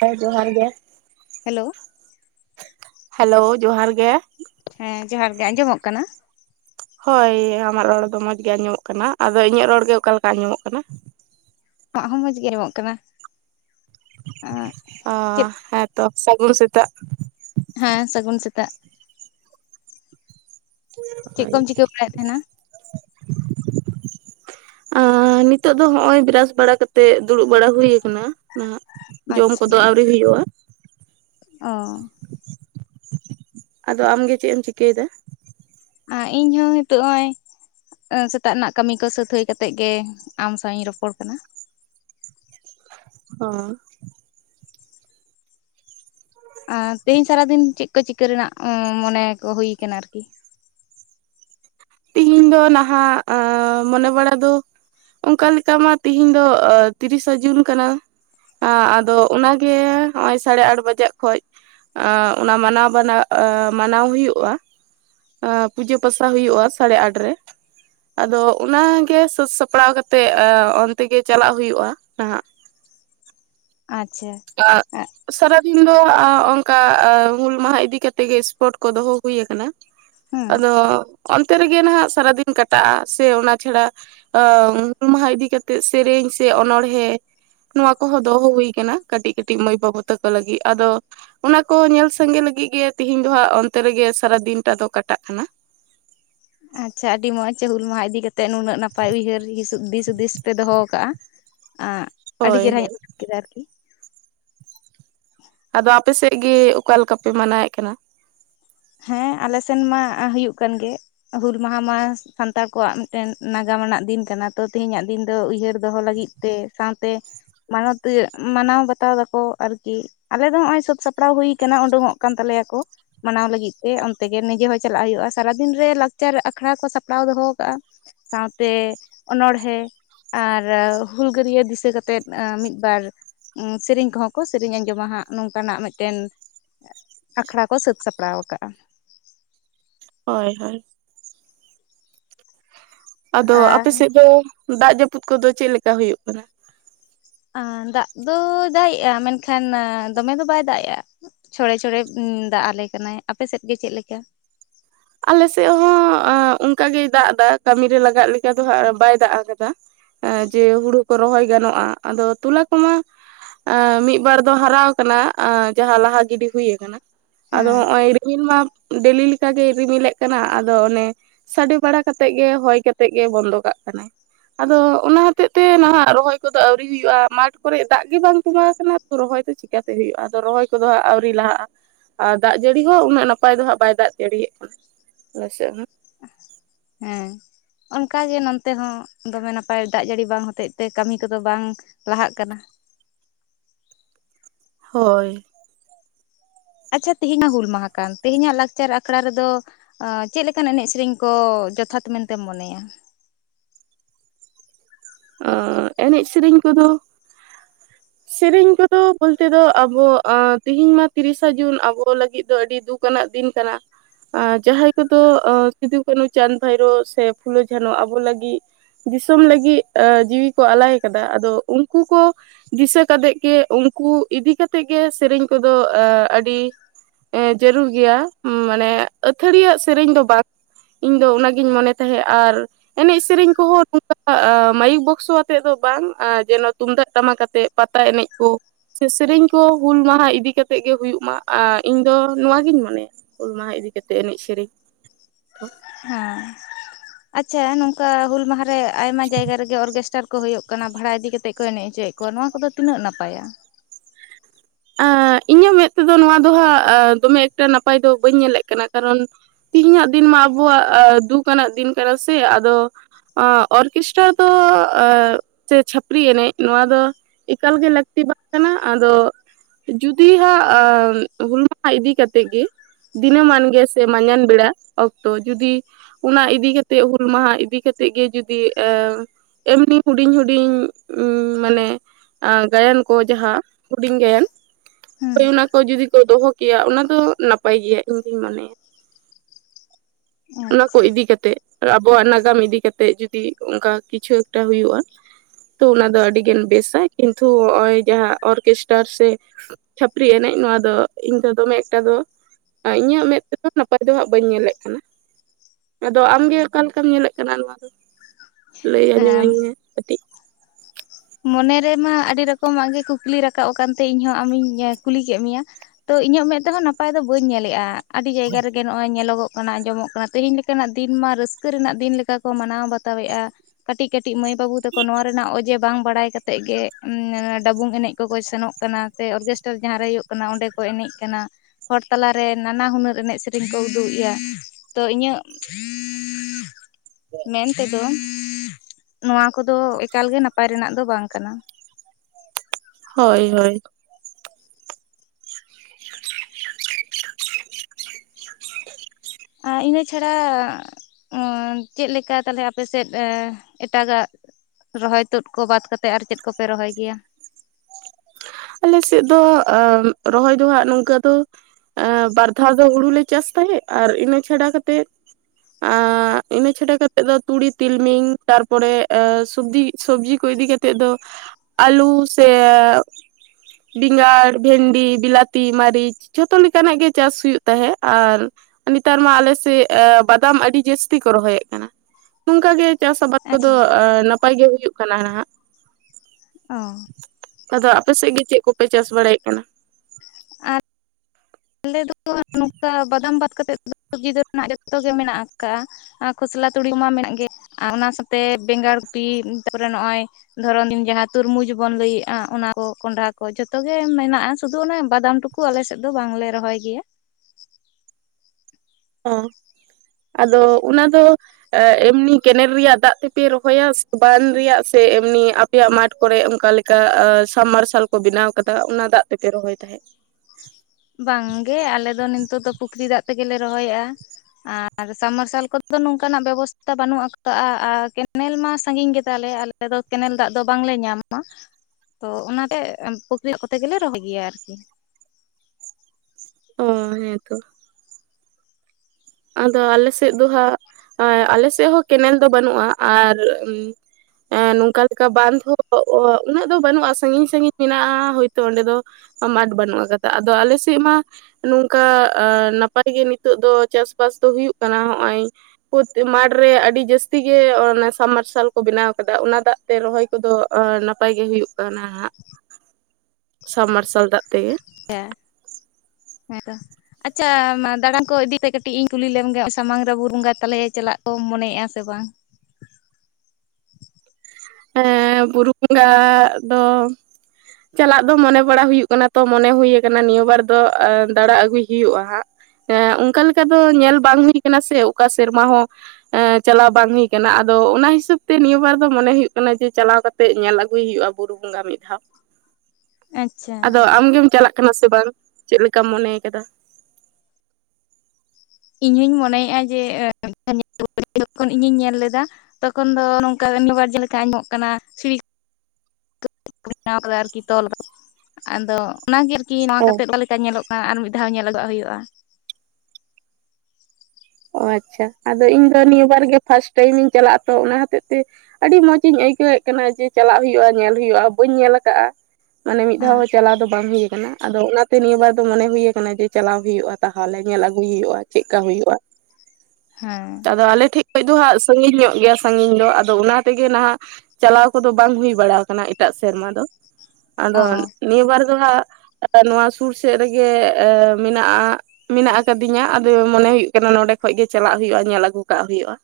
ᱦᱮᱸ ᱡᱚᱦᱟᱨ ᱜᱮ ᱦᱮᱞᱳ ᱦᱟᱞᱳ ᱡᱚᱦᱟᱨ ᱜᱮ ᱦᱮᱸ ᱡᱚᱦᱟᱨ ᱜᱮ ᱟᱸᱡᱚᱢᱚᱜ ᱠᱟᱱᱟ᱾ ᱦᱳᱭ ᱟᱢᱟᱜ ᱨᱚᱲ ᱫᱚ ᱢᱚᱸᱡᱽ ᱜᱮ ᱟᱸᱡᱚᱢᱚᱜ ᱠᱟᱱᱟ᱾ ᱟᱫᱚ ᱤᱧᱟᱹᱜ ᱨᱚᱲ ᱜᱮ ᱚᱠᱟᱞ ᱞᱮᱠᱟ ᱟᱸᱡᱚᱢᱚᱜ ᱠᱟᱱᱟ᱾ ᱟᱢᱟᱜ ᱦᱚᱸ ᱢᱚᱸᱡᱽ ᱜᱮ ᱟᱸᱡᱚᱢᱚᱜ ᱠᱟᱱᱟ᱾ ᱚ ᱪᱮᱫ ᱦᱮᱸᱛᱚ ᱥᱟᱹᱜᱩᱱ ᱥᱮᱛᱟᱜ᱾ ᱦᱮᱸ ᱥᱟᱹᱜᱩᱱ ᱥᱮᱛᱟᱜ᱾ ᱪᱮᱫ ᱠᱚᱢ ᱪᱤᱠᱟᱹ ᱵᱟᱲᱟᱭᱮᱫ ᱛᱟᱦᱮᱱᱟ [unintelligible] ᱱᱤᱛᱳᱜ ᱫᱚ ᱦᱚᱸᱜᱼᱚᱭ ᱵᱨᱟᱥ ᱵᱟᱲᱟ ᱠᱟᱛᱮ ᱫᱩᱲᱩᱵ ᱵᱟᱲᱟ ᱦᱩᱭᱠᱟᱱᱟ ᱱᱟᱦᱟᱜ ᱡᱚᱢ ᱟᱪᱪᱷᱟ ᱠᱚᱫᱚ ᱟᱣᱨᱤ ᱦᱩᱭᱩᱜᱼᱟ ᱚ ᱟᱫᱚ ᱟᱢᱜᱮ ᱪᱮᱫ ᱮᱢ ᱪᱤᱠᱟᱹᱭᱮᱫᱟ? ᱟᱨ ᱤᱧ ᱦᱚᱸ ᱦᱤᱛᱚᱜ ᱦᱚᱸᱜᱚᱭ ᱥᱮᱛᱟᱜ ᱨᱮᱱᱟᱜ ᱠᱟᱹᱢᱤ ᱠᱚ ᱥᱟᱹᱛ ᱦᱟᱹᱭ ᱠᱟᱛᱮᱜ ᱜᱮ ᱟᱢ ᱥᱟᱸᱣ ᱤᱧ ᱨᱚᱯᱚᱲ ᱠᱟᱱᱟ᱾ ᱚ ᱟᱨ ᱛᱮᱦᱮᱧ ᱥᱟᱨᱟᱫᱤᱱ ᱪᱮᱫ ᱠᱚ ᱪᱤᱠᱟᱹ ᱨᱮᱱᱟᱜ ᱢᱚᱱᱮ ᱠᱚ ᱦᱩᱭ ᱟᱠᱟᱱᱟ ᱟᱨᱠᱤ ᱛᱮᱤᱦᱤᱧ ᱫᱚ ᱱᱟᱦᱟᱜ ᱢᱚᱱᱮ ᱵᱟᱲᱟ ᱫᱚ ᱚᱱᱠᱟ ᱞᱮᱠᱟ ᱢᱟ ᱛᱤᱦᱮᱧ ᱫᱚ ᱛᱤᱨᱤᱥᱟ ᱡᱩᱱ ᱠᱟᱱᱟ᱾ ᱟᱫᱚ ᱚᱱᱟᱜᱮ ᱦᱚᱜᱼᱚᱭ ᱥᱟᱲᱮ ᱟᱴ ᱵᱟᱡᱟᱜ ᱠᱷᱚᱡ ᱚᱱᱟ ᱢᱟᱱᱟᱣᱵᱟᱱᱟ ᱢᱟᱱᱟᱣ ᱦᱩᱭᱩᱜᱼᱟ᱾ ᱯᱩᱡᱟᱹ ᱯᱟᱥᱟ ᱦᱩᱭᱩᱜᱼᱟ᱾ᱥᱟᱲᱮ ᱟᱴᱨᱮ ᱟᱫᱚ ᱚᱱᱟᱜᱮ ᱥᱟᱹᱛ ᱥᱟᱯᱲᱟᱣ ᱠᱟᱛᱮᱜ ᱚᱱᱛᱮᱜ ᱜᱮ ᱪᱟᱞᱟᱜ ᱦᱩᱭᱩᱜᱼᱟ ᱱᱟᱦᱟᱜ ᱟᱪᱪᱷᱟ ᱥᱟᱨᱟᱫᱤᱱ ᱫᱚ ᱚᱱᱠᱟ ᱦᱩᱞ ᱢᱟᱦᱟ ᱤᱫᱤᱠᱟ ᱠᱟᱛᱮᱜ ᱜᱮ ᱥᱯᱚᱴ ᱠᱚ ᱫᱚᱦᱚ ᱦᱩᱭᱩ ᱟᱠᱟᱱᱟ᱾ ᱦᱮᱸ ᱟᱫᱚ ᱚᱱᱛᱮ ᱨᱮᱜᱮ ᱱᱟᱜ ᱥᱟᱨᱟᱫᱤᱱ ᱠᱟᱴᱟᱜᱼᱟ ᱥᱮ ᱚᱱᱟ ᱪᱷᱟᱲᱟ ᱦᱩᱞ ᱢᱟᱦᱟ ᱤᱫᱤ ᱠᱟᱛᱮᱜ ᱥᱮᱨᱮᱧ ᱥᱮ ᱚᱱᱚᱬᱦᱮ ᱱᱚᱣᱟ ᱠᱚᱦᱚᱸ ᱫᱚᱦᱚ ᱦᱩᱭ ᱟᱠᱟᱱᱟ᱾ ᱠᱟᱹᱴᱤᱡ ᱠᱟᱹᱴᱤᱡ ᱢᱟᱹᱭ ᱵᱟᱹᱵᱩ ᱛᱟᱠᱚ ᱞᱟᱹᱜᱤᱫ ᱟᱫᱚ ᱚᱱᱟ ᱠᱚ ᱧᱮᱞ ᱥᱟᱸᱜᱮ ᱞᱟᱹᱜᱤᱫ ᱜᱮ ᱛᱮᱦᱮᱧ ᱫᱚ ᱦᱟᱸᱜ ᱚᱱᱛᱮ ᱨᱮᱜᱮ ᱥᱟᱨᱟᱫᱤᱱᱴᱟᱜ ᱫᱚ ᱠᱟᱴᱟᱜ ᱠᱟᱱᱟ᱾ ᱟᱪᱪᱷᱟ ᱟᱹᱰᱤ ᱢᱚᱸᱡᱽ ᱦᱩᱞ ᱢᱟᱦᱟ ᱤᱫᱤ ᱠᱟᱛᱮᱫ ᱱᱩᱱᱟᱹᱜ ᱱᱟᱯᱟᱭ ᱩᱭᱦᱟᱹᱨ ᱫᱤᱥ ᱦᱩᱫᱤᱥ ᱯᱮ ᱫᱚᱦᱚ ᱟᱠᱟᱫᱼᱟ ᱟᱹᱰᱤ ᱦᱳᱭ ᱪᱮᱦᱮᱨᱟᱧ ᱵᱩᱡᱷ ᱠᱮᱫᱟ ᱟᱨᱠᱤ ᱟᱫᱚ ᱟᱯᱮᱥᱮᱫ ᱜᱮ ᱚᱠᱟ ᱞᱮᱠᱟ ᱯᱮ ᱢᱟᱱᱟᱣᱭᱮᱫ ᱠᱟᱱᱟ ᱦᱮᱸ ᱟᱞᱮ ᱥᱮᱱ ᱢᱟ ᱦᱩᱭᱩᱜ ᱠᱟᱱ ᱜᱮ ᱦᱩᱞ ᱢᱟᱦᱟ ᱢᱟ ᱥᱟᱱᱛᱟᱲᱠᱣᱟᱜ ᱢᱤᱫᱴᱮᱱ ᱱᱟᱜᱟᱢ ᱟᱱᱟᱜ ᱫᱤᱱ ᱠᱟᱱᱟ ᱛᱚ ᱛᱮᱦᱮᱧᱟᱜ ᱫᱤᱱ ᱫᱚ ᱩᱭᱦᱟᱹᱨ ᱫᱚᱦᱚ ᱞᱟᱹᱜᱤᱫ ᱛᱮ ᱥᱟᱶᱛᱮ ᱢᱟᱱᱚᱛᱤᱭ ᱢᱟᱱᱟᱣ ᱵᱟᱛᱟᱣ ᱫᱟᱠᱚ ᱟᱨᱠᱤ ᱟᱞᱮ ᱫᱚ ᱱᱚᱜᱼᱚᱭ ᱥᱟᱹᱛ ᱥᱟᱯᱲᱟᱣ ᱦᱩᱭ ᱟᱠᱟᱱᱟ ᱩᱰᱩᱝᱚᱜ ᱠᱟᱱ ᱛᱟᱞᱮᱭᱟ ᱠᱚ ᱢᱟᱱᱟᱣ ᱞᱟᱹᱜᱤᱫ ᱚᱱᱛᱮ ᱜᱮ ᱱᱤᱡᱮ ᱦᱚᱸ ᱪᱟᱞᱟᱜ ᱦᱩᱭᱩᱜᱼᱟ ᱥᱟᱨᱟᱫᱤᱱ ᱨᱮ ᱞᱟᱠᱪᱟᱨ ᱟᱠᱷᱲᱟ ᱠᱚ ᱥᱟᱯᱲᱟᱣ ᱫᱚᱦᱚ ᱟᱠᱟᱜᱼᱟ ᱥᱟᱶᱛᱮ ᱚᱱᱚᱲᱦᱮ ᱟᱨ ᱦᱩᱞᱜᱟᱹᱨᱭᱟᱹ ᱫᱤᱥᱟᱹᱛᱮᱫ ᱢᱤᱫᱵᱟᱨ ᱥᱮᱨᱮᱧ ᱠᱚᱦᱚᱸ ᱠᱚ ᱥᱮᱨᱤᱧ ᱟᱸᱡᱚᱢᱟ ᱦᱟᱸᱜ ᱱᱚᱝᱠᱟᱱᱟᱜ ᱢᱤᱫᱴᱮᱱ ᱟᱠᱷᱲᱟ ᱠᱚ ᱥᱟᱹᱛ ᱥᱟᱯᱲᱟᱣ ᱠᱟᱜᱼᱟ᱾ ᱦᱳᱭ ᱦᱳᱭ ᱟᱫᱚ ᱟᱨ ᱟᱯᱮᱥᱮᱫ ᱫᱚ ᱫᱟᱜ ᱡᱟᱹᱯᱩᱫ ᱠᱚᱫᱚ ᱪᱮᱫᱞᱮᱠᱟ ᱦᱩᱭᱩᱜ ᱠᱟᱱᱟ? ᱫᱟᱜ ᱫᱚᱭ ᱫᱟᱜ ᱮᱜᱼᱟ ᱢᱮᱱᱠᱷᱟᱱ ᱫᱚᱢᱮ ᱫᱚ ᱵᱟᱭ ᱫᱟᱜ ᱜᱮᱼᱟ ᱪᱷᱚᱲᱮ ᱪᱷᱚᱲᱮ ᱫᱟᱜ ᱟᱞᱮ ᱠᱟᱱᱟᱭ᱾ ᱟᱯᱮᱥᱮᱫ ᱜᱮ ᱪᱮᱫ ᱞᱮᱠᱟ? ᱟᱞᱮᱥᱮᱫ ᱦᱚᱸ ᱚᱱᱠᱟ ᱜᱮᱭ ᱫᱟᱜ ᱮᱫᱟ ᱠᱟᱹᱢᱤᱨᱮ ᱞᱟᱜᱟᱜ ᱞᱮᱠᱟ ᱫᱚᱜ ᱵᱟᱭ ᱫᱟᱜ ᱟᱠᱟᱫᱟ ᱮ ᱡᱮ ᱦᱩᱲᱩ ᱠᱚ ᱨᱚᱦᱚᱭ ᱜᱟᱱᱚᱜᱼᱟ ᱟᱫᱚ ᱛᱚᱞᱟ ᱠᱚᱢᱟ ᱟ ᱢᱤᱫᱤ ᱵᱟᱨ ᱫᱚ ᱦᱟᱨᱟ ᱟᱠᱟᱱᱟ ᱡᱟᱦᱟ ᱞᱟᱦᱟ ᱜᱤᱰᱤ ᱦᱩᱭᱠᱟᱱᱟ ᱟᱫᱚ ᱦᱮᱸ ᱱᱚᱜᱼᱚᱭ ᱨᱤᱢᱤᱞ ᱢᱟ ᱰᱮᱞᱤ ᱞᱮᱠᱟᱜᱮ ᱨᱤᱢᱤᱞᱮᱫ ᱠᱟᱱᱟ ᱟᱫᱚ ᱚᱱᱮ ᱥᱟᱰᱮ ᱵᱟᱲᱟ ᱠᱟᱛᱮᱜ ᱜᱮ ᱦᱚᱭ ᱠᱟᱛᱮᱜ ᱜᱮ ᱵᱚᱱᱫᱚ ᱠᱟᱜ ᱠᱟᱱᱟᱭ᱾ ᱟᱫᱚ ᱚᱱᱟ ᱦᱚᱛᱮᱡ ᱛᱮ ᱱᱟᱦᱟᱜ ᱨᱚᱦᱚᱭ ᱠᱚᱫᱚ ᱟᱣᱨᱤ ᱦᱩᱭᱩᱜᱼᱟ ᱢᱟᱴᱷ ᱠᱚᱨᱮ ᱫᱟᱜ ᱜᱮ ᱵᱟᱝ ᱛᱚᱵᱷᱟᱣ ᱟᱠᱟᱱᱟ ᱨᱚᱦᱚᱭ ᱫᱚ ᱪᱤᱠᱟᱛᱮ ᱦᱩᱭᱩᱜᱼᱟ ᱟᱫᱚ ᱨᱚᱦᱚᱭ ᱠᱚᱫᱚ ᱦᱟᱸᱜ ᱟᱹᱣᱨᱤ ᱞᱟᱦᱟᱜᱼᱟ ᱟᱨ ᱫᱟᱜ ᱡᱟᱹᱲᱤ ᱦᱚᱸ ᱩᱱᱟᱹᱜ ᱱᱟᱯᱟᱭ ᱫᱚ ᱦᱟᱸᱜ ᱵᱟᱭ ᱫᱟᱜ ᱡᱟᱹᱲᱤᱭᱟᱜ ᱟᱞᱮᱥᱮᱫ ᱦᱚᱸ ᱦᱮᱸ ᱚᱱᱠᱟᱜᱮ ᱱᱚᱛᱮ ᱦᱚᱸ ᱫᱚᱢᱮ ᱱᱟᱯᱟᱭ ᱫᱟᱜ ᱡᱟᱹᱲᱤ ᱵᱟᱝ ᱦᱚᱛᱮᱡ ᱛᱮ ᱠᱟᱹᱢᱤ ᱠᱚᱫᱚ ᱵᱟᱝ ᱞᱟᱦᱟᱜ ᱠᱟᱱᱟ ᱦᱳᱭ ᱟᱪᱪᱷᱟ ᱛᱮᱦᱮᱧᱟᱜ ᱦᱩᱞ ᱢᱟᱦᱟ ᱠᱟᱱ ᱛᱮᱦᱮᱧᱟᱜ ᱞᱟᱠᱪᱟᱨ ᱟᱠᱷᱲᱟ ᱨᱮᱫᱚ ᱪᱮᱫᱞ ᱞᱮᱠᱟᱱ ᱮᱱᱮᱡ ᱥᱮᱨᱮᱧ ᱠᱚ ᱡᱚᱛᱷᱟᱛ ᱢᱮᱱᱛᱮᱢ ᱢᱚᱱᱮᱭᱟ ᱚ ᱮᱱᱮᱡ ᱥᱮᱨᱮᱧ ᱠᱚᱫᱚ [inaudible] ᱥᱮᱨᱮᱧ ᱠᱚᱫᱚ ᱵᱚᱞᱛᱮ ᱫᱚ ᱟᱵᱚ ᱛᱤᱦᱤᱧ ᱢᱟ ᱛᱤᱨᱤᱥᱟ ᱡᱩᱱ ᱟᱵᱚ ᱞᱟᱹᱜᱤᱫ ᱫᱚ ᱟᱹᱰᱤ ᱫᱩᱠ ᱚᱱᱠᱟᱱᱟᱜ ᱫᱤᱱ ᱠᱟᱱᱟ ᱟᱨ ᱡᱟᱦᱟᱸᱭ ᱠᱚᱫᱚ ᱥᱤᱫᱩ ᱠᱟᱹᱱᱩ ᱪᱟᱸᱫᱽ ᱵᱷᱟᱭᱨᱳ ᱥᱮ ᱯᱷᱩᱞᱳ ᱡᱷᱟᱱᱚ ᱟᱵᱚ ᱞᱟᱹᱜᱤᱫ ᱫᱤᱥᱚᱢ ᱞᱟᱹᱜᱤᱫ ᱡᱤᱣᱤ ᱠᱚ ᱟᱞᱟᱭ ᱟᱠᱟᱫᱟ ᱟᱫᱚ ᱩᱱᱠᱩ ᱠᱚ ᱫᱤᱥᱟᱹ ᱠᱟᱛᱮᱜ ᱜᱮ ᱩᱱᱠᱩ ᱤᱫᱤ ᱠᱟᱛᱮᱫ ᱜᱮ ᱥᱮᱨᱮᱧ ᱠᱚᱫᱚ ᱟᱹᱰᱤ ᱡᱟᱹᱨᱩᱲ ᱜᱮᱭᱟ ᱢᱟᱱᱮ ᱟᱹᱛᱷᱟᱹᱲᱤᱭᱟᱜ ᱥᱮᱨᱮᱧ ᱫᱚ ᱵᱟᱝ ᱤᱧ ᱫᱚ ᱚᱱᱟᱜᱤᱧ ᱢᱚᱱᱮ ᱛᱟᱦᱮᱸᱜ ᱟᱨ ᱮᱱᱮᱡ ᱥᱮᱨᱮᱧ ᱠᱚᱦᱚᱸ [inaudible] ᱱᱚᱝᱠᱟ ᱢᱟᱭᱤᱠ ᱵᱚᱠᱥᱚ ᱟᱛᱮᱫ ᱫᱚ ᱵᱟᱝ ᱟ ᱡᱮᱱᱚ ᱛᱩᱢᱫᱟᱜ ᱴᱟᱢᱟᱠ ᱟᱛᱮᱫ ᱯᱟᱛᱟ ᱮᱱᱮᱡ ᱠᱚ ᱥᱮ ᱥᱮᱨᱮᱧ ᱠᱚ ᱦᱩᱞ ᱢᱟᱦᱟ ᱤᱫᱤᱠᱟ ᱠᱟᱛᱮᱜ ᱜᱮ ᱦᱩᱭᱩᱜ ᱢᱟ ᱟ ᱤᱧ ᱫᱚ ᱱᱚᱣᱟᱜᱤᱧ ᱢᱚᱱᱮᱭᱟ ᱩᱞ ᱢᱟᱦᱟ ᱤᱫᱤᱠᱟ ᱠᱟᱛᱮᱫ ᱮᱱᱮᱡ ᱥᱮᱨᱮᱧ ᱛᱚ ᱦᱮᱸ ᱟᱪᱪᱷᱟ ᱱᱚᱝᱠᱟ ᱦᱩᱞ ᱢᱟᱦᱟ ᱨᱮ ᱟᱭᱢᱟ ᱡᱟᱭᱜᱟ ᱨᱮᱜᱮ ᱚᱨᱜᱮᱥᱴᱟᱨ ᱠᱚ ᱦᱩᱭᱩᱜ ᱠᱟᱱᱟ ᱵᱷᱟᱲᱟ ᱤᱫᱤ ᱠᱟᱛᱮ ᱠᱚ ᱮᱱᱮᱡ ᱚᱪᱚᱭᱮᱫ ᱠᱚᱣᱟ ᱱᱚᱣᱟ ᱠᱚᱫᱚ ᱛᱤᱱᱟᱹᱜ ᱱᱟᱯᱟᱭᱟ ᱤᱧᱟᱹᱜ ᱢᱮᱫ ᱛᱮᱫᱚ ᱱᱚᱣᱟ ᱫᱚᱦᱟᱸᱜ ᱫᱚᱢᱮ ᱮᱠᱴᱟ ᱱᱟᱯᱟᱭ ᱫᱚ ᱵᱟᱹᱧ ᱧᱮᱞᱮᱫ ᱠᱟᱱᱟ ᱠᱟᱨᱚᱱ ᱛᱦᱤᱧᱟᱜ ᱫᱤᱱ ᱢᱟ ᱟᱵᱚᱣᱟᱜ ᱫᱩᱠ ᱟᱱᱟᱜ ᱫᱤᱱ ᱠᱟᱱᱟ ᱥᱮ ᱟᱫᱚ ᱚᱨᱠᱮᱥᱴᱟᱨ ᱫᱚ ᱥᱮ ᱪᱷᱟᱹᱯᱨᱤ ᱮᱱᱮᱡ ᱱᱚᱣᱟ ᱫᱚ ᱮᱠᱟᱞᱜᱮ ᱞᱟᱹᱠᱛᱤ ᱵᱟᱝ ᱠᱟᱱᱟ ᱟᱫᱚᱼᱼ ᱡᱩᱫᱤ ᱦᱟᱸ ᱦᱩᱞᱢᱟᱦᱟ ᱤᱫᱤᱠᱟ ᱠᱟᱛᱮᱜ ᱜᱮ ᱫᱤᱱᱟᱹᱢᱟᱱ ᱜᱮ ᱥᱮ ᱢᱟᱧᱟᱱ ᱵᱮᱲᱟ ᱚᱠᱛᱚ ᱡᱩᱫᱤ ᱚᱱᱟ ᱤᱫᱤ ᱠᱟᱛᱮᱜ ᱦᱩᱞ ᱢᱟᱦᱟ ᱤᱫᱤ ᱠᱟᱛᱮᱫ ᱜᱮ ᱡᱩᱫᱤ ᱮ ᱮᱢᱱᱤ ᱦᱩᱰᱤᱧ ᱦᱩᱰᱤᱧ ᱢᱟᱱᱮ ᱜᱟᱭᱟᱱ ᱠᱚ ᱡᱟᱦᱟᱸ ᱦᱩᱰᱤᱧ ᱜᱟᱭᱟᱱ ᱦᱳᱭ ᱦᱮᱸ ᱚᱱᱟ ᱠᱚ ᱡᱩᱫᱤ ᱠᱚ ᱫᱚᱦᱚ ᱠᱮᱭᱟ ᱚᱱᱟ ᱫᱚ ᱱᱟᱯᱟᱭ ᱜᱮᱭᱟ ᱤᱧ ᱫᱩᱧ ᱢᱚᱱᱮᱭᱟ ᱚᱱᱟ ᱠᱚ ᱟᱪᱪᱷᱟ ᱤᱫᱤᱠᱟ ᱠᱟᱛᱮᱜ ᱟᱵᱚᱣᱟᱜ ᱱᱟᱜᱟᱢ ᱤᱫᱤᱠᱟ ᱠᱟᱛᱮᱜ ᱡᱩᱚᱫᱤ ᱚᱱᱠᱟ ᱠᱤᱪᱷᱩ ᱮᱠᱴᱟ ᱦᱩᱭᱩᱜᱼᱟ ᱛᱚ ᱚᱱᱟ ᱫᱚ ᱟᱹᱰᱤᱜᱢ ᱵᱮᱥᱟ ᱠᱤᱱᱛᱩ ᱱᱚᱜ ᱚᱭ ᱡᱟᱦᱟᱸ ᱚᱨᱠᱮᱥᱴᱟᱨ ᱥᱮ ᱪᱷᱟᱹᱯᱨᱤ ᱮᱱᱮᱡ ᱱᱚᱣᱟ ᱫᱚ ᱤᱧ ᱫᱚ ᱫᱚᱢᱮ ᱮᱠᱴᱟ ᱫᱚ ᱟᱨ ᱤᱧᱟᱹᱜ ᱢᱮᱫ ᱛᱮᱫᱚ ᱱᱟᱯᱟᱭ ᱫᱚ ᱦᱟᱸᱜ ᱵᱟᱹᱧ ᱧᱮᱞᱮᱫ ᱠᱟᱱᱟ ᱟᱫᱚ ᱟᱢᱜᱮ ᱚᱠᱟᱮ ᱞᱮᱠᱟᱢ ᱧᱮᱞᱮᱫ ᱠᱟᱱᱟ ᱱᱚᱣᱟ ᱫᱚ ᱞᱟᱹᱭ ᱟᱸᱡᱚᱢᱟᱹᱧ ᱢᱮ ᱠᱟᱹᱴᱤᱡ ᱢᱚᱱᱮᱨᱮᱢᱟ ᱟᱹᱰᱤ ᱨᱚᱠᱚᱢᱟᱜ ᱜᱮ ᱠᱩᱠᱞᱤ ᱨᱟᱠᱟᱵ ᱟᱠᱟᱱᱛᱮ ᱤᱧᱦᱚᱸ ᱟᱢᱤᱧ ᱠᱩᱞᱤ ᱠᱮᱫ ᱢᱮᱭᱟ ᱛᱚ ᱤᱧᱟᱹᱜ ᱢᱮᱫ ᱛᱮᱦᱚᱸ ᱱᱟᱯᱟᱭ ᱫᱚ ᱵᱟᱹᱧ ᱧᱮᱞᱮᱜᱼᱟ ᱟᱹᱰᱤ ᱡᱟᱭᱜᱟ ᱨᱮᱜᱮ ᱱᱚᱜᱚᱭ ᱧᱮᱞᱚᱜᱚᱜ ᱚᱱᱟ ᱟᱸᱡᱚᱢᱚᱜ ᱠᱟᱱᱟ ᱛᱮᱦᱮᱧ ᱞᱮᱠᱟᱱᱟᱜ ᱫᱤᱱ ᱢᱟ ᱨᱟᱹᱥᱠᱟᱹ ᱨᱮᱱᱟᱜ ᱫᱤᱱ ᱞᱮᱠᱟ ᱠᱚ ᱢᱟᱱᱟᱣ ᱵᱟᱛᱟᱣ ᱮᱫᱼᱟ ᱠᱟᱹᱴᱤᱡ ᱠᱟᱹᱴᱤᱡ ᱢᱟᱹᱭ ᱵᱟᱹᱵᱩ ᱛᱟᱠᱚ ᱱᱚᱣᱟ ᱨᱮᱱᱟᱜ ᱚᱡᱮ ᱵᱟᱝ ᱵᱟᱲᱟᱭ ᱠᱟᱛᱮ ᱜᱮ ᱰᱟᱵᱩᱝ ᱮᱱᱮᱡ ᱠᱚᱠᱚ ᱥᱮᱱᱚᱜ ᱠᱟᱱᱟ ᱥᱮ ᱚᱨᱜᱮᱥᱴᱟᱨ ᱡᱟᱦᱟᱸ ᱨᱮ ᱦᱩᱭᱩᱜ ᱠᱟᱱᱟ ᱚᱸᱰᱮ ᱠᱚ ᱮᱱᱮᱡ ᱠᱟᱱᱟ ᱦᱚᱲ ᱛᱟᱞᱟᱨᱮ ᱱᱟᱱᱟ ᱦᱩᱱᱟᱹᱨ ᱮᱱᱮᱡ ᱥᱮᱨᱮᱧ ᱠᱚ ᱩᱫᱩᱜ ᱮᱼᱭᱟ ᱛᱚ ᱤᱧᱟᱹᱜ [inaudible] ᱢᱮᱱᱛᱮᱫᱚ ᱱᱚᱣᱟ ᱠᱚᱫᱚ ᱮᱠᱟᱞᱜᱮ ᱱᱟᱯᱟᱭ ᱨᱮᱱᱟᱜ ᱫᱚ ᱵᱟᱝ ᱠᱟᱱᱟ ᱦᱳᱭ ᱦᱳᱭ [inaudible] ᱟᱨ ᱤᱱᱟᱹ ᱪᱷᱟᱲᱟ ᱪᱮᱫ ᱞᱮᱠᱟ ᱛᱟᱦᱚᱞᱮ ᱟᱯᱮᱥᱮᱫ ᱮᱴᱟᱜᱟᱜ ᱨᱚᱦᱚᱭ ᱛᱩᱫ ᱠᱚ ᱵᱟᱫ ᱠᱟᱛᱮᱫ ᱟᱨ ᱪᱮᱫ ᱠᱚᱯᱮ ᱨᱚᱦᱚᱭ ᱜᱮᱭᱟ ᱟᱞᱮ ᱥᱮᱫ ᱫᱚ ᱨᱚᱦᱚᱭ ᱫᱚ ᱦᱟᱸᱜ ᱱᱚᱝᱠᱟ ᱫᱚ ᱵᱟᱨ ᱫᱷᱟᱣ ᱫᱚ ᱦᱩᱲᱩᱞᱮ ᱪᱟᱥ ᱛᱟᱦᱮᱸᱫ ᱟᱨ ᱤᱱᱟᱹ ᱪᱷᱟᱰᱟ ᱠᱟᱛᱮᱜ ᱟᱨ ᱤᱱᱟᱹ ᱪᱷᱟᱰᱟ ᱠᱟᱛᱮᱫ ᱫᱚ ᱛᱩᱲᱤ ᱛᱤᱞᱢᱤᱧ ᱛᱟᱨᱯᱚᱨᱮ ᱥᱚᱵᱡᱤ ᱥᱚᱵᱡᱤ ᱠᱚ ᱤᱫᱤ ᱠᱟᱛᱮᱫ ᱥᱮᱫ ᱫᱚ ᱟᱞᱩ ᱥᱮᱼᱼ ᱵᱮᱸᱜᱟᱲ ᱵᱷᱮᱱᱰᱤ ᱵᱤᱞᱟᱛᱤ ᱢᱟᱹᱨᱤᱪ ᱡᱷᱚᱛᱚ ᱞᱮᱠᱟᱱᱟᱜ ᱜᱮ ᱪᱟᱥᱦᱳᱭᱳᱜ ᱛᱟᱦᱮᱸᱜ ᱟᱨ ᱱᱮᱛᱟᱨ ᱢᱟ ᱟᱞᱮ ᱥᱮᱫ ᱵᱟᱫᱟᱢ ᱟᱹᱰᱤ ᱡᱟᱹᱥᱛᱤ ᱠᱚ ᱨᱚᱦᱚᱭᱮᱫ ᱠᱟᱱᱟ ᱱᱚᱝᱠᱟᱜᱮ ᱪᱟᱥ ᱟᱵᱟᱫ ᱠᱚᱫᱚ ᱟᱪᱪᱷᱟ ᱱᱟᱯᱟᱭ ᱜᱮ ᱦᱩᱭᱩᱜ ᱠᱟᱱᱟ ᱱᱟᱜ ᱚᱸᱻ ᱾ ᱟᱫᱚ ᱟᱯᱮ ᱥᱮᱫ ᱜᱮ ᱪᱮᱫ ᱠᱚᱯᱮ ᱪᱟᱥ ᱵᱟᱲᱟᱭᱮᱫ ᱠᱟᱱᱟ ᱾ ᱟᱨ ᱟᱞᱮ ᱫᱚ ᱱᱚᱝᱠᱟ ᱵᱟᱫᱟᱢ ᱵᱟᱫ ᱠᱟᱛᱮᱫ ᱥᱚᱵᱡᱤ ᱫᱚ ᱱᱟᱦᱟᱜ ᱡᱚᱛᱚ ᱜᱮ ᱢᱮᱱᱟᱜ ᱟᱠᱟᱜᱼᱟ ᱾ ᱟᱨ ᱠᱷᱚᱥᱞᱟ ᱛᱩᱲᱤ ᱢᱟ ᱢᱮᱱᱟᱜ ᱜᱮ ᱟᱨ ᱚᱱᱟ ᱥᱟᱶᱛᱮ ᱵᱮᱸᱜᱟᱲ ᱠᱩᱯᱤ ᱛᱟᱨᱯᱚᱨᱮ ᱱᱚᱜᱼᱚᱭ ᱾ ᱫᱷᱚᱨᱚᱱ ᱫᱤᱱ ᱡᱟᱦᱟᱸ ᱛᱩᱨᱢᱩᱡᱽ ᱵᱚᱱ ᱞᱟᱹᱭᱮᱫᱼᱟ ᱚᱱᱟ ᱠᱚ ᱠᱚᱸᱰᱷᱟ ᱠᱚ ᱡᱷᱚᱛᱚ ᱜᱮ ᱢᱮᱱᱟᱜᱼᱟ ᱥᱩᱫᱷᱩ ᱚᱱᱮ ᱵᱟᱫᱟᱢ ᱴᱩᱠᱩ ᱾ ᱠᱩ ᱟᱞᱮᱥᱮᱫ ᱫᱚ ᱵᱟᱝᱞᱮ ᱨᱚᱦᱚᱭ ᱜᱮᱭᱟ ᱾ ᱚ ᱟᱫᱚ ᱚᱱᱟ ᱫᱚ ᱮᱢᱱᱤ ᱠᱮᱱᱮᱞ ᱨᱮᱭᱟᱜ ᱫᱟᱜ ᱛᱮᱯᱮ ᱨᱚᱦᱚᱭᱟ ᱥᱮ ᱵᱟᱸᱫᱷ ᱨᱮᱭᱟᱜ ᱥᱮ ᱮᱢᱱᱤ ᱟᱯᱮᱭᱟᱜ ᱢᱟᱴᱷ ᱠᱚᱨᱮ ᱚᱱᱠᱟ ᱞᱮᱠᱟ ᱥᱟᱵᱢᱟᱨᱥᱟᱞ ᱠᱚ ᱵᱮᱱᱟᱣ ᱟᱠᱟᱫᱟ ᱚᱱᱟ ᱫᱟᱜ ᱛᱮᱯᱮ ᱨᱚᱦᱚᱭ ᱛᱟᱦᱮᱸᱫ? ᱵᱟᱝᱜᱮ ᱟᱞᱮ ᱫᱚ ᱱᱤᱛᱚᱜ ᱫᱚ ᱯᱩᱠᱷᱨᱤ ᱫᱟᱜ ᱛᱮᱜᱮᱞᱮ ᱨᱚᱦᱚᱮᱫᱼᱟ ᱾ ᱟᱨ ᱥᱟᱵᱢᱟᱨᱥᱟᱞ ᱠᱚᱫᱚ ᱱᱚᱝᱠᱟᱱᱟᱜ ᱵᱮᱵᱚᱥᱛᱟ ᱵᱟᱹᱱᱩᱜ ᱟᱠᱟᱜᱼᱟ ᱟᱨ ᱠᱮᱱᱮᱞ ᱢᱟ ᱥᱟᱺᱜᱤᱧ ᱜᱮᱛᱟᱞᱮ ᱼᱟ ᱾ ᱟᱞᱮ ᱫᱚ ᱠᱮᱱᱮᱞ ᱫᱟᱜ ᱫᱚ ᱵᱟᱝᱞᱮ ᱧᱟᱢᱟ ᱾ ᱛᱚ ᱚᱱᱟᱛᱮ ᱯᱩᱠᱷᱨᱤ‌ ᱫᱟᱜ ᱠᱚᱛᱮ ᱜᱮᱞᱮ ᱨᱚᱦᱚᱭ ᱜᱮᱭᱟ ᱟᱨᱠᱤ ᱾ ᱚ ᱦᱮᱸ ᱛᱚ ᱟᱫᱚ ᱟᱞᱮ ᱥᱮᱫ ᱫᱚ ᱦᱟᱸᱜ ᱟᱞᱮᱥᱮᱫ ᱦᱚᱸ ᱠᱮᱱᱮᱞ ᱫᱚ ᱵᱟᱹᱱᱩᱜᱼᱟ ᱟᱨ ᱾ ᱱᱚᱝᱠᱟ ᱞᱮᱠᱟ ᱵᱟᱸᱫᱷ ᱦᱚᱸ ᱩᱱᱟᱹᱜ ᱫᱚ ᱵᱟᱹᱱᱩᱜᱼᱟ ᱥᱟᱺᱜᱤᱧ ᱥᱟᱺᱜᱤᱧ ᱢᱮᱱᱟᱜᱼᱟ ᱦᱳᱭᱛᱳ ᱚᱸᱰᱮ ᱫᱚ ᱢᱟᱴᱷ ᱵᱟᱹᱱᱩᱜ ᱠᱟᱫᱟ ᱟᱫᱚ ᱟᱞᱮ ᱥᱮᱫ ᱢᱟ ᱱᱚᱝᱠᱟ ᱱᱟᱯᱟᱭᱜ ᱜᱮ ᱱᱤᱛᱚᱜ ᱫᱚ ᱪᱟᱥ ᱪᱵᱥ ᱫᱚ ᱦᱩᱭᱩᱜ ᱠᱟᱱᱟ ᱱᱚᱜᱼᱚᱭ ᱢᱟᱴᱷ ᱨᱮ ᱟᱹᱰᱤ ᱡᱟᱹᱥᱛᱤ ᱜᱮ ᱚᱱᱟ ᱥᱟᱵᱢᱟᱨᱥᱟᱞ ᱠᱚ ᱵᱮᱱᱟᱣ ᱟᱠᱟᱫᱟ ᱚᱱᱟ ᱫᱟᱜ ᱛᱮ ᱨᱚᱦᱚᱭ ᱠᱚᱫᱚ ᱱᱟᱯᱟᱭ ᱜᱮ ᱦᱩᱭᱩᱜ ᱠᱟᱱᱟ ᱦᱟᱸᱜ ᱥᱟᱵ ᱢᱟᱨᱥᱟᱞ ᱫᱟᱜ ᱛᱮᱜᱮ ᱦᱮᱸ ᱦᱮᱸᱛᱚ ᱟᱪᱷᱟ ᱫᱟᱬᱟᱱ ᱠᱚ ᱤᱫᱤᱛᱮ ᱠᱟᱹᱴᱤᱡ ᱤᱧ ᱠᱩᱞᱤ ᱞᱮᱢᱜᱮ ᱥᱟᱢᱟᱝ ᱨᱮ ᱵᱩᱨᱩ ᱵᱚᱸᱜᱟ ᱛᱟᱞᱮ ᱪᱟᱞᱟᱜ ᱠᱚ ᱢᱚᱱᱮᱭᱼᱟ ᱥᱮ ᱵᱟᱝ? ᱦᱮᱸ ᱵᱩᱨᱩ ᱵᱚᱸᱜᱟ ᱫᱚ ᱪᱟᱞᱟᱜ ᱫᱚ ᱢᱚᱱᱮ ᱵᱟᱲᱟ ᱦᱩᱭᱩᱜ ᱠᱟᱱᱟ ᱛᱚ ᱢᱚᱱᱮ ᱦᱩᱭ ᱠᱟᱱᱟ ᱱᱤᱭᱟᱹ ᱵᱟᱨ ᱫᱚ ᱫᱟᱬᱟ ᱟᱹᱜᱩᱭ ᱦᱩᱭᱩᱜᱼᱟ ᱦᱟᱸᱜ ᱾ ᱮᱸ ᱚᱱᱠᱟ ᱞᱮᱠᱟ ᱫᱚ ᱧᱮᱞ ᱵᱟᱝ ᱦᱩᱭ ᱠᱟᱱᱟ ᱥᱮ ᱚᱠᱟ ᱥᱮᱨᱢᱟ ᱦᱚᱸᱼᱼ ᱪᱟᱞᱟᱣ ᱵᱟᱝ ᱦᱩᱭ ᱟᱠᱟᱱᱟ ᱟᱫᱚ ᱚᱱᱟ ᱦᱤᱥᱟᱹᱵ ᱛᱮ ᱱᱤᱭᱟᱹ ᱵᱟᱨ ᱫᱚ ᱢᱚᱱᱮ ᱦᱩᱭᱩᱜ ᱠᱟᱱᱟ ᱡᱮ ᱪᱟᱞᱟᱣ ᱠᱟᱛᱮᱜ ᱧᱮᱞ ᱟᱹᱜᱩᱭ ᱦᱩᱭᱩᱜᱼᱟ ᱵᱩᱨᱩ ᱵᱚᱸᱜᱟ ᱢᱤᱫ ᱫᱷᱟᱣ ᱟᱪᱪᱷᱟ ᱟᱫᱚ ᱟᱢ ᱜᱮᱢ ᱪᱟᱞᱟᱜ ᱠᱟᱱᱟ ᱥᱮ ᱵᱟᱝ ᱪᱮᱫ ᱞᱮᱠᱟᱢ ᱢᱚᱱᱮ ᱟᱠᱟᱫᱟ ᱾ ᱤᱧ ᱦᱚᱧ ᱢᱚᱱᱮᱭᱮᱟ ᱡᱮ [unintelligible] ᱡᱚᱠᱷᱚᱱ ᱤᱧᱤᱧ ᱧᱮᱞ ᱞᱮᱫᱟ ᱛᱚᱠᱷᱚᱱ ᱫᱚ ᱱᱚᱝᱠᱟ ᱱᱤᱭᱵᱟᱨ ᱡᱮᱞᱠᱟ ᱟᱚᱜ ᱠᱟᱱᱟ ᱥᱤᱲ [unintelligible] ᱵᱮᱱᱟᱣ ᱠᱟᱫᱟ ᱟᱨᱠᱤ ᱛᱚᱞ ᱟᱫᱚ [unintelligible] ᱚᱱᱟᱜᱮ ᱟᱨᱠᱤ ᱱᱚᱣᱟ ᱚ ᱠᱟᱛᱮᱫ ᱚᱠᱟ ᱞᱮᱠᱟ ᱧᱮᱞᱚᱜ ᱠᱟᱱᱟ ᱟᱨ ᱢᱤᱫ ᱫᱷᱟᱣ ᱧᱮᱞ ᱟᱹᱜᱩᱣᱟᱜ ᱦᱩᱭᱩᱜᱼᱟ ᱾ ᱚ ᱟᱪᱷᱟ ᱟᱫᱚ ᱤᱧ ᱫᱚ ᱱᱤᱭᱟᱹ ᱵᱟᱨ ᱜᱮ ᱯᱷᱟᱥᱴ ᱴᱟᱭᱤᱢ ᱤᱧ ᱪᱟᱞᱟᱜᱼᱟ ᱛᱚ ᱚᱱᱟ ᱦᱚᱛᱮ ᱮᱛ ᱟᱹᱰᱤ ᱢᱚᱸᱡᱽ ᱤᱧ ᱟᱹᱭᱠᱟᱹᱣᱮᱫ ᱠᱟᱱᱟ ᱡᱮ ᱪᱟᱞᱟᱜ ᱦᱩᱭᱩᱜᱼᱟ ᱧᱮᱞ ᱦᱩᱭᱩᱜᱼᱟ ᱵᱟᱹᱧ ᱧᱮᱞ ᱟᱠᱟᱫᱼᱟ ᱢᱟᱱᱮ ᱢᱤᱫ ᱫᱷᱟᱣ ᱦᱚᱸ ᱪᱟᱞᱟᱣ ᱫᱚ ᱵᱟᱝ ᱦᱩᱭ ᱟᱠᱟᱱᱟ ᱟᱫᱚ ᱚᱱᱟᱛᱮ ᱱᱤᱭᱟᱹ ᱵᱟᱨ ᱫᱚ ᱢᱚᱱᱮ ᱦᱩᱭ ᱟᱠᱟᱱᱟ ᱡᱮ ᱪᱟᱞᱟᱣ ᱦᱩᱭᱩᱜᱼᱟ ᱛᱟᱦᱚᱞᱮ ᱧᱮᱞ ᱟᱹᱜᱩᱭ ᱦᱩᱭᱩᱜᱼᱟ ᱾ ᱪᱮᱫᱠᱟ ᱦᱩᱭᱩᱜᱼᱟ ᱾ ᱦᱮᱸ ᱻ᱾ ᱟᱫᱚ ᱟᱞᱮ ᱴᱷᱮᱡ ᱠᱷᱚᱱ ᱫᱚ ᱦᱟᱜ ᱥᱟᱺᱜᱤᱧ ᱧᱚᱜ ᱜᱮᱭᱟ ᱥᱟᱺᱜᱤᱧ ᱫᱚ ᱟᱫᱚ ᱚᱱᱟ ᱛᱮᱜᱮ ᱱᱟᱦᱟᱜ ᱪᱟᱞᱟᱣ ᱠᱚᱫᱚ ᱵᱟᱝ ᱦᱩᱭ ᱵᱟᱲᱟ ᱟᱠᱟᱱᱟ ᱮᱴᱟᱜ ᱥᱮᱨᱢᱟ ᱫᱚ ᱟᱫᱚ ᱚ ᱱᱤᱭᱟᱹᱵᱟᱨ ᱫᱚ ᱦᱟᱸᱜ ᱟᱫᱚ ᱱᱚᱣᱟ ᱥᱩᱨ ᱥᱮᱜ ᱨᱮᱜᱮ ᱮ ᱢᱮᱱᱟᱜᱼᱟ ᱢᱮᱱᱟᱜ ᱟᱠᱟᱫᱤᱧᱟ ᱟᱫᱚ ᱢᱚᱱᱮ ᱦᱩᱭᱩᱜ ᱱᱚᱰᱮ ᱠᱷᱚᱡ ᱜᱮ ᱪᱟᱞᱟᱜ ᱦᱩᱭᱩᱜᱼᱟ ᱧᱮᱞ ᱟᱹᱜᱩ ᱠᱟᱜ ᱦᱩᱭᱩᱜᱼᱟ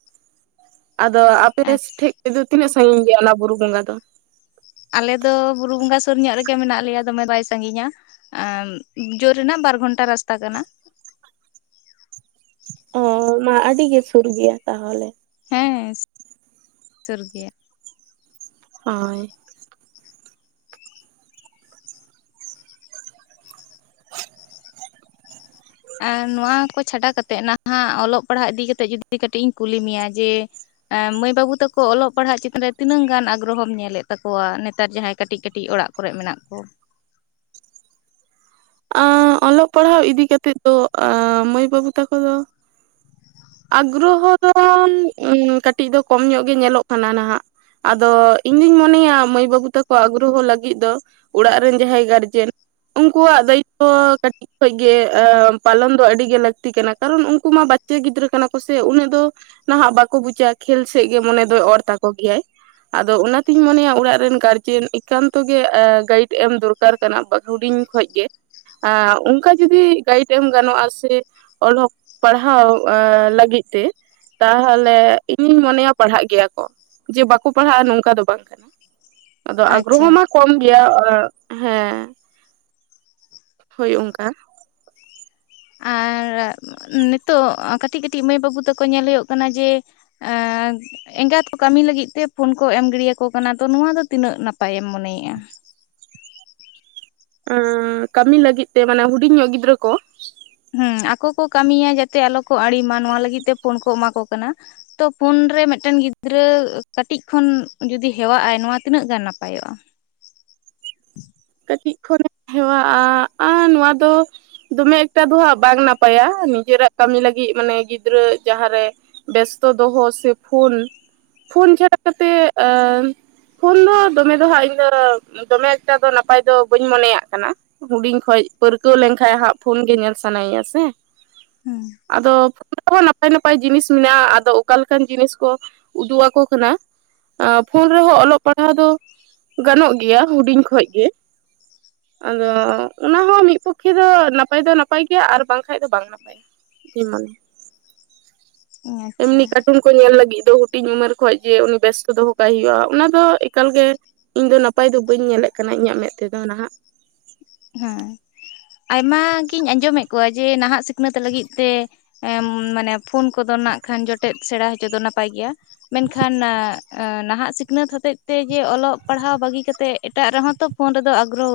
ᱟᱫᱚ ᱟᱯᱮᱻᱥ ᱟᱪᱪᱷᱟ ᱴᱷᱮᱡ ᱟᱫᱚ ᱛᱤᱱᱟᱹᱜ ᱥᱟᱺᱜᱤᱧ ᱜᱮᱭᱟ ᱚᱱᱟ ᱵᱩᱨᱩ ᱵᱚᱸᱜᱟ ᱫᱚ? ᱟᱞᱮ ᱫᱚ ᱵᱩᱨᱩ ᱵᱚᱸᱜᱟ ᱥᱩᱨ ᱧᱚᱜ ᱨᱮᱜᱮ ᱢᱮᱱᱟᱜ ᱞᱮᱭᱟ ᱫᱚᱢᱮ ᱵᱟᱭ ᱥᱟᱺᱜᱤᱧᱟ ᱾ ᱮᱻᱢ ᱡᱳᱨ ᱨᱮᱱᱟᱜ ᱵᱟᱨ ᱜᱷᱚᱱᱴᱟ ᱨᱟᱥᱛᱟ ᱠᱟᱱᱟ ᱾ ᱚ ᱢᱟ ᱟᱹᱰᱤᱜᱮ ᱥᱩᱨ ᱜᱮᱭᱟ ᱛᱟᱣᱦᱚᱞᱮ ᱦᱮᱸ ᱦᱮᱸ [unintelligible] ᱳᱨ ᱜᱮᱭᱟ᱾ ᱦᱳᱻᱚᱭ ᱟᱨ ᱱᱚᱣᱟ ᱠᱚ ᱪᱷᱟᱰᱟ ᱠᱟᱛᱮᱫ ᱱᱟᱦᱟᱜ ᱚᱞᱚᱜ ᱯᱟᱲᱦᱟᱜ ᱤᱫᱤ ᱠᱟᱛᱮᱜ ᱡᱚᱫᱤ ᱠᱟᱹᱴᱤᱡ ᱤᱧ ᱠᱩᱞᱤ ᱢᱮᱭᱟ ᱡᱮ [unintelligible] ᱢᱟᱹᱭ ᱵᱟᱹᱵᱩ ᱛᱟᱠᱚ ᱚᱞᱚᱜ ᱯᱟᱲᱦᱟᱜ ᱪᱮᱛᱟᱱ ᱨᱮ ᱛᱤᱱᱟᱹᱜ ᱜᱟᱱ ᱟᱜᱽᱨᱚ ᱦᱚᱢ ᱧᱮᱞᱮᱫ ᱛᱟᱠᱚᱣᱟ ᱱᱮᱛᱟᱨ ᱡᱟᱦᱟᱸᱭ ᱠᱟᱹᱴᱤᱡ ᱠᱟᱹᱴᱤᱡ ᱚᱲᱟᱜ? [unintelligible] ᱠᱚᱨᱮᱜ ᱢᱮᱱᱟᱜ ᱠᱚ? ᱟᱸᱻ ᱚᱞᱚᱜ ᱯᱟᱲᱦᱟᱣ ᱤᱫᱤ ᱠᱟᱛᱮᱫ ᱫᱚ ᱟᱸᱻ ᱢᱟᱹᱭ ᱵᱟᱹᱵᱩ ᱛᱟᱠᱚ ᱫᱚ, ᱟᱜᱽᱨᱚᱦᱚ ᱫᱚ [unintelligible] ᱠᱟᱹᱴᱤᱡ ᱫᱚ ᱠᱚᱢ ᱧᱚᱜ ᱜᱮ ᱧᱮᱞᱚᱜ ᱠᱟᱱᱟ ᱱᱟᱦᱟᱜ ᱾ ᱟᱫᱚ ᱤᱧ ᱫᱩᱧ ᱢᱚᱱᱮᱭᱟ ᱢᱟᱹᱭ ᱵᱟᱹᱵᱩ ᱛᱟᱠᱚ ᱟᱜᱽᱨᱚᱦᱚ ᱞᱟᱹᱜᱤᱫ ᱫᱚ? ᱚᱲᱟᱜ ᱨᱮᱱ ᱡᱟᱦᱟᱸᱭ ᱜᱟᱨᱡᱮᱱ ᱩᱱᱠᱩᱣᱟᱜ ᱫᱟᱭᱤᱛ ᱛᱚ ᱠᱟᱹᱴᱤᱡ, [unintelligible] ᱜᱮᱻ ᱯᱟᱞᱚᱱ ᱫᱚ ᱟᱹᱰᱤᱜᱮ ᱞᱟᱹᱠᱛᱤ ᱠᱟᱱᱟ, ᱠᱟᱨᱚᱱ ᱩᱱᱠᱩ ᱢᱟ ᱵᱟᱪᱪᱮᱭ ᱜᱤᱫᱽᱨᱟᱹ ᱠᱟᱱᱟ ᱠᱚ ᱥᱮ ᱩᱱᱟᱹᱜ ᱫᱚ᱾ ᱱᱟᱦᱟᱜ ᱵᱟᱠᱚ ᱵᱩᱪᱟ ᱠᱷᱮᱞ ᱥᱮᱜ ᱜᱮ ᱢᱚᱱᱮ ᱫᱚᱭ ᱚᱨ ᱛᱟᱠᱚ ᱜᱮᱭᱟᱭ ᱾ ᱟᱫᱚ ᱚᱱᱟᱛᱤᱧ ᱢᱚᱱᱮᱭᱟ ᱩᱲᱟᱜ ᱨᱮᱱ ᱜᱟᱨᱡᱮᱱ ᱮᱠᱟᱱᱛᱚ ᱜᱮ ᱜᱟᱭᱤᱰ ᱮᱢ ᱫᱚᱨᱠᱟᱨ, [unintelligible] ᱦᱩᱰᱤᱧ ᱠᱷᱚᱡ ᱜᱮ, ᱟᱸ ᱚᱱᱠᱟ ᱡᱩᱫᱤ ᱜᱟᱭᱤᱰ ᱮᱢ ᱜᱟᱱᱚᱜᱼᱟ ᱥᱮ ᱚᱞᱚᱠ ᱯᱟᱲᱦᱟᱣ ᱟᱻ ᱞᱟᱹᱜᱤᱫ ᱛᱮ? ᱛᱟᱦᱟᱞᱮ ᱤᱧᱤᱧ ᱢᱚᱱᱮᱭᱟ ᱯᱟᱲᱦᱟᱜ ᱜᱮᱭᱟ ᱠᱚ ᱾ ᱡᱮ ᱵᱟᱠᱚ ᱯᱟᱲᱦᱟᱜᱼᱟ, ᱱᱚᱝᱠᱟ ᱫᱚ ᱵᱟᱝ ᱠᱟᱱᱟ ᱾ ᱟᱫᱚ ᱟᱜᱽᱨᱚᱦᱚ ᱟᱪᱪᱷᱟ ᱢᱟ ᱠᱚᱢ ᱜᱮᱭᱟ ᱦᱮᱸ। ᱦᱳᱭ ᱚᱝᱠᱟ᱾ ᱟᱨ ᱱᱤᱛᱚᱜ ᱠᱟᱹᱴᱤᱜ ᱠᱟᱹᱴᱤᱜ ᱢᱟᱹᱭ ᱵᱟᱹᱵᱩ ᱛᱟᱠᱚ ᱧᱮᱞ ᱦᱩᱭᱩᱜ ᱠᱟᱱᱟ ᱡᱮ? ᱮᱸ [inaudible] ᱮᱸᱜᱟᱛ ᱠᱚ ᱠᱟᱹᱢᱤ ᱞᱟᱹᱜᱤᱫ ᱛᱮ ᱯᱷᱳᱱ ᱠᱚ ᱮᱢ ᱜᱤᱰᱤᱭᱟᱠᱚ ᱠᱟᱱᱟ ᱛᱚ ᱱᱚᱣᱟ ᱫᱚ ᱛᱤᱱᱟᱹᱜ ᱱᱟᱯᱟᱭᱮᱢ ᱢᱚᱱᱮᱭᱮᱜᱼᱟ? [unintelligible] ᱠᱟᱹᱢᱤ ᱞᱟᱹᱜᱤᱫ ᱛᱮ ᱢᱟᱱᱮ ᱦᱩᱰᱤᱧ ᱧᱚᱜ ᱜᱤᱫᱽᱨᱟᱹ ᱠᱚ? ᱦᱩᱸ ᱟᱠᱚ ᱠᱚ ᱠᱟᱹᱢᱤᱭᱟ ᱡᱟᱛᱮ ᱟᱞᱚ ᱠᱚ ᱟᱲᱤᱢᱟ ᱱᱚᱣᱟ ᱞᱟᱹᱜᱤᱫ ᱛᱮ ᱯᱷᱳᱱ ᱠᱚ ᱮᱢᱟ ᱠᱚ ᱠᱟᱱᱟ᱾ ᱛᱚ ᱯᱷᱳᱱ ᱨᱮ ᱢᱤᱫ ᱴᱮᱱ ᱜᱤᱫᱽᱨᱟᱹ ᱠᱟᱴᱤᱡ ᱠᱷᱚᱱ ᱡᱩᱫᱤ ᱦᱮᱣᱟᱜ ᱟᱭ ᱱᱚᱣᱟ ᱛᱤᱱᱟᱹᱜ ᱜᱟᱱ ᱱᱟᱯᱟᱭᱚᱜᱼᱟ? ᱠᱟᱹᱴᱤᱡ ᱠᱷᱚᱱ [unintelligible] ᱦᱮᱣᱟᱜᱼᱟ ᱟᱻ ᱱᱚᱣᱟ ᱫᱚ? ᱫᱚᱢᱮᱜ ᱮᱠᱴᱟ ᱫᱚ ᱦᱟᱸᱜ ᱵᱟᱝ ᱱᱟᱯᱟᱭᱟ ᱱᱤᱡᱮᱨᱟᱜ ᱠᱟᱹᱢᱤ ᱞᱟᱹᱜᱤᱫ ᱢᱟᱱᱮ ᱜᱤᱫᱽᱨᱟᱹ ᱡᱟᱦᱟᱸᱨᱮ, ᱵᱮᱥᱛᱚ ᱫᱚᱦᱚ ᱥᱮ ᱯᱷᱳᱱ, ᱯᱷᱳᱱ ᱪᱷᱟᱲᱟ ᱠᱟᱛᱮᱜ ᱟᱻ [unintelligible] ᱫᱚ ᱦᱟᱜ ᱫᱚᱢᱮ ᱫᱚ ᱦᱟᱜ ᱤᱭᱟ ᱫᱚᱢᱮ ᱮᱠᱴᱟ ᱫᱚ ᱱᱟᱯ [unintelligible] [unintelligible] ᱯᱟᱭ ᱫᱚ ᱵᱟᱹᱧ ᱢᱚᱱᱮᱭᱟᱜ ᱠᱟᱱᱟ ᱦᱩᱰᱤᱧ ᱠᱷᱚᱡ ᱯᱟᱹᱨᱠᱟᱹᱣ ᱞᱮᱱᱠᱷᱟᱡ ᱦᱟᱸᱜ ᱯᱷᱳᱱ ᱜᱮ ᱧᱮᱞ ᱥᱟᱱᱟᱭᱟ ᱥᱮ᱾ ᱦᱮᱸ ᱟᱫᱚ? [inaudible] [unintelligible] ᱱᱟᱯᱟᱭ ᱱᱟᱯᱟᱭ ᱡᱤᱱᱤᱥ ᱢᱮᱱᱟᱜᱼᱟ ᱟᱫᱚ ᱚᱠᱟᱞᱮᱠᱟᱱ ᱡᱤᱱᱤᱥ ᱠᱚ ᱩᱫᱩᱜ ᱟᱠᱚ ᱠᱟᱱᱟ? ᱟᱻ ᱯᱷᱳᱱ ᱨᱮᱦᱚᱸ ᱚᱞᱚᱜ ᱯᱟᱲᱦᱟᱣ ᱫᱚ ᱜᱟᱱᱚᱜ ᱜᱮᱭᱟ ᱦᱩᱰᱤᱧ ᱠᱷᱚᱡ ᱜᱮ᱾ ᱟᱫᱚ ᱚᱱᱟ ᱦᱚᱸ ᱢᱤᱫ ᱯᱚᱠᱠᱷᱮ ᱫᱚ ᱱᱟᱯᱟᱭ ᱫᱚ ᱱᱟᱯᱟᱭ ᱜᱮᱭᱟ ᱟᱨ ᱵᱟᱝᱠᱷᱟᱡ ᱫᱚ ᱵᱟᱝ ᱱᱟᱯᱟᱭᱟ ᱾ [unintelligible] [inaudible] ᱟᱪᱪᱷᱟ ᱮᱢᱱᱤ ᱠᱟᱴᱩᱱ, [unintelligible] ᱧᱮᱞ ᱞᱟᱹᱜᱤᱫ ᱫᱚ ᱦᱩᱰᱤᱧ ᱩᱢᱮᱨ ᱠᱷᱚᱡ ᱜᱮ ᱩᱱᱤ ᱵᱮᱥᱛᱚ ᱫᱚᱦᱚ ᱠᱟᱭ ᱦᱩᱭᱩᱜᱼᱟ ᱚᱱᱟ ᱫᱚ ᱮᱠᱟᱞ ᱜᱮ, ᱤᱧ ᱫᱚ ᱱᱟᱯᱟᱭ ᱫᱚ ᱵᱟᱹᱧ ᱧᱮᱞᱮᱜ ᱠᱟᱱᱟ, ᱤᱧᱟᱹᱜ ᱢᱮᱫ ᱛᱮᱫᱚ ᱱᱷᱟᱜ ᱾ ᱦᱩᱸ ᱟᱭᱢᱟ ᱜᱤᱧ ᱟᱸᱡᱚᱢᱮᱜ ᱠᱚᱣᱟ ᱡᱮ ᱱᱟᱦᱟᱜ ᱥᱤᱠᱷᱱᱟᱹᱛ ᱞᱟᱹᱜᱤᱫ ᱛᱮ? ᱮᱻᱢ ᱢᱟᱱᱮ ᱯᱷᱳᱱ ᱠᱚᱫᱚ ᱱᱟᱸᱜ ᱠᱷᱟᱱ ᱡᱚᱴᱮᱫ ᱥᱮᱬᱟ ᱦᱚᱪᱚ ᱫᱚ ᱱᱟᱯᱟᱭ ᱜᱮᱭᱟ ᱢᱮᱱᱠᱷᱟᱱ? [unintelligible] ᱱᱟᱦᱟᱜ ᱥᱤᱠᱱᱟᱹᱛ ᱦᱚᱛᱮᱜ ᱛᱮ ᱡᱮ ᱚᱞᱚᱜ ᱯᱟᱲᱦᱟᱣ ᱵᱟᱹᱜᱤ ᱠᱟᱛᱮᱜ ᱮᱴᱟᱜ ᱨᱮᱦᱚᱸ ᱛᱚ ᱯᱷᱳᱱ ᱨᱮᱫᱚ ᱟᱜᱽᱨᱚᱦᱚ ᱦᱳᱭᱩᱜ [inaudible]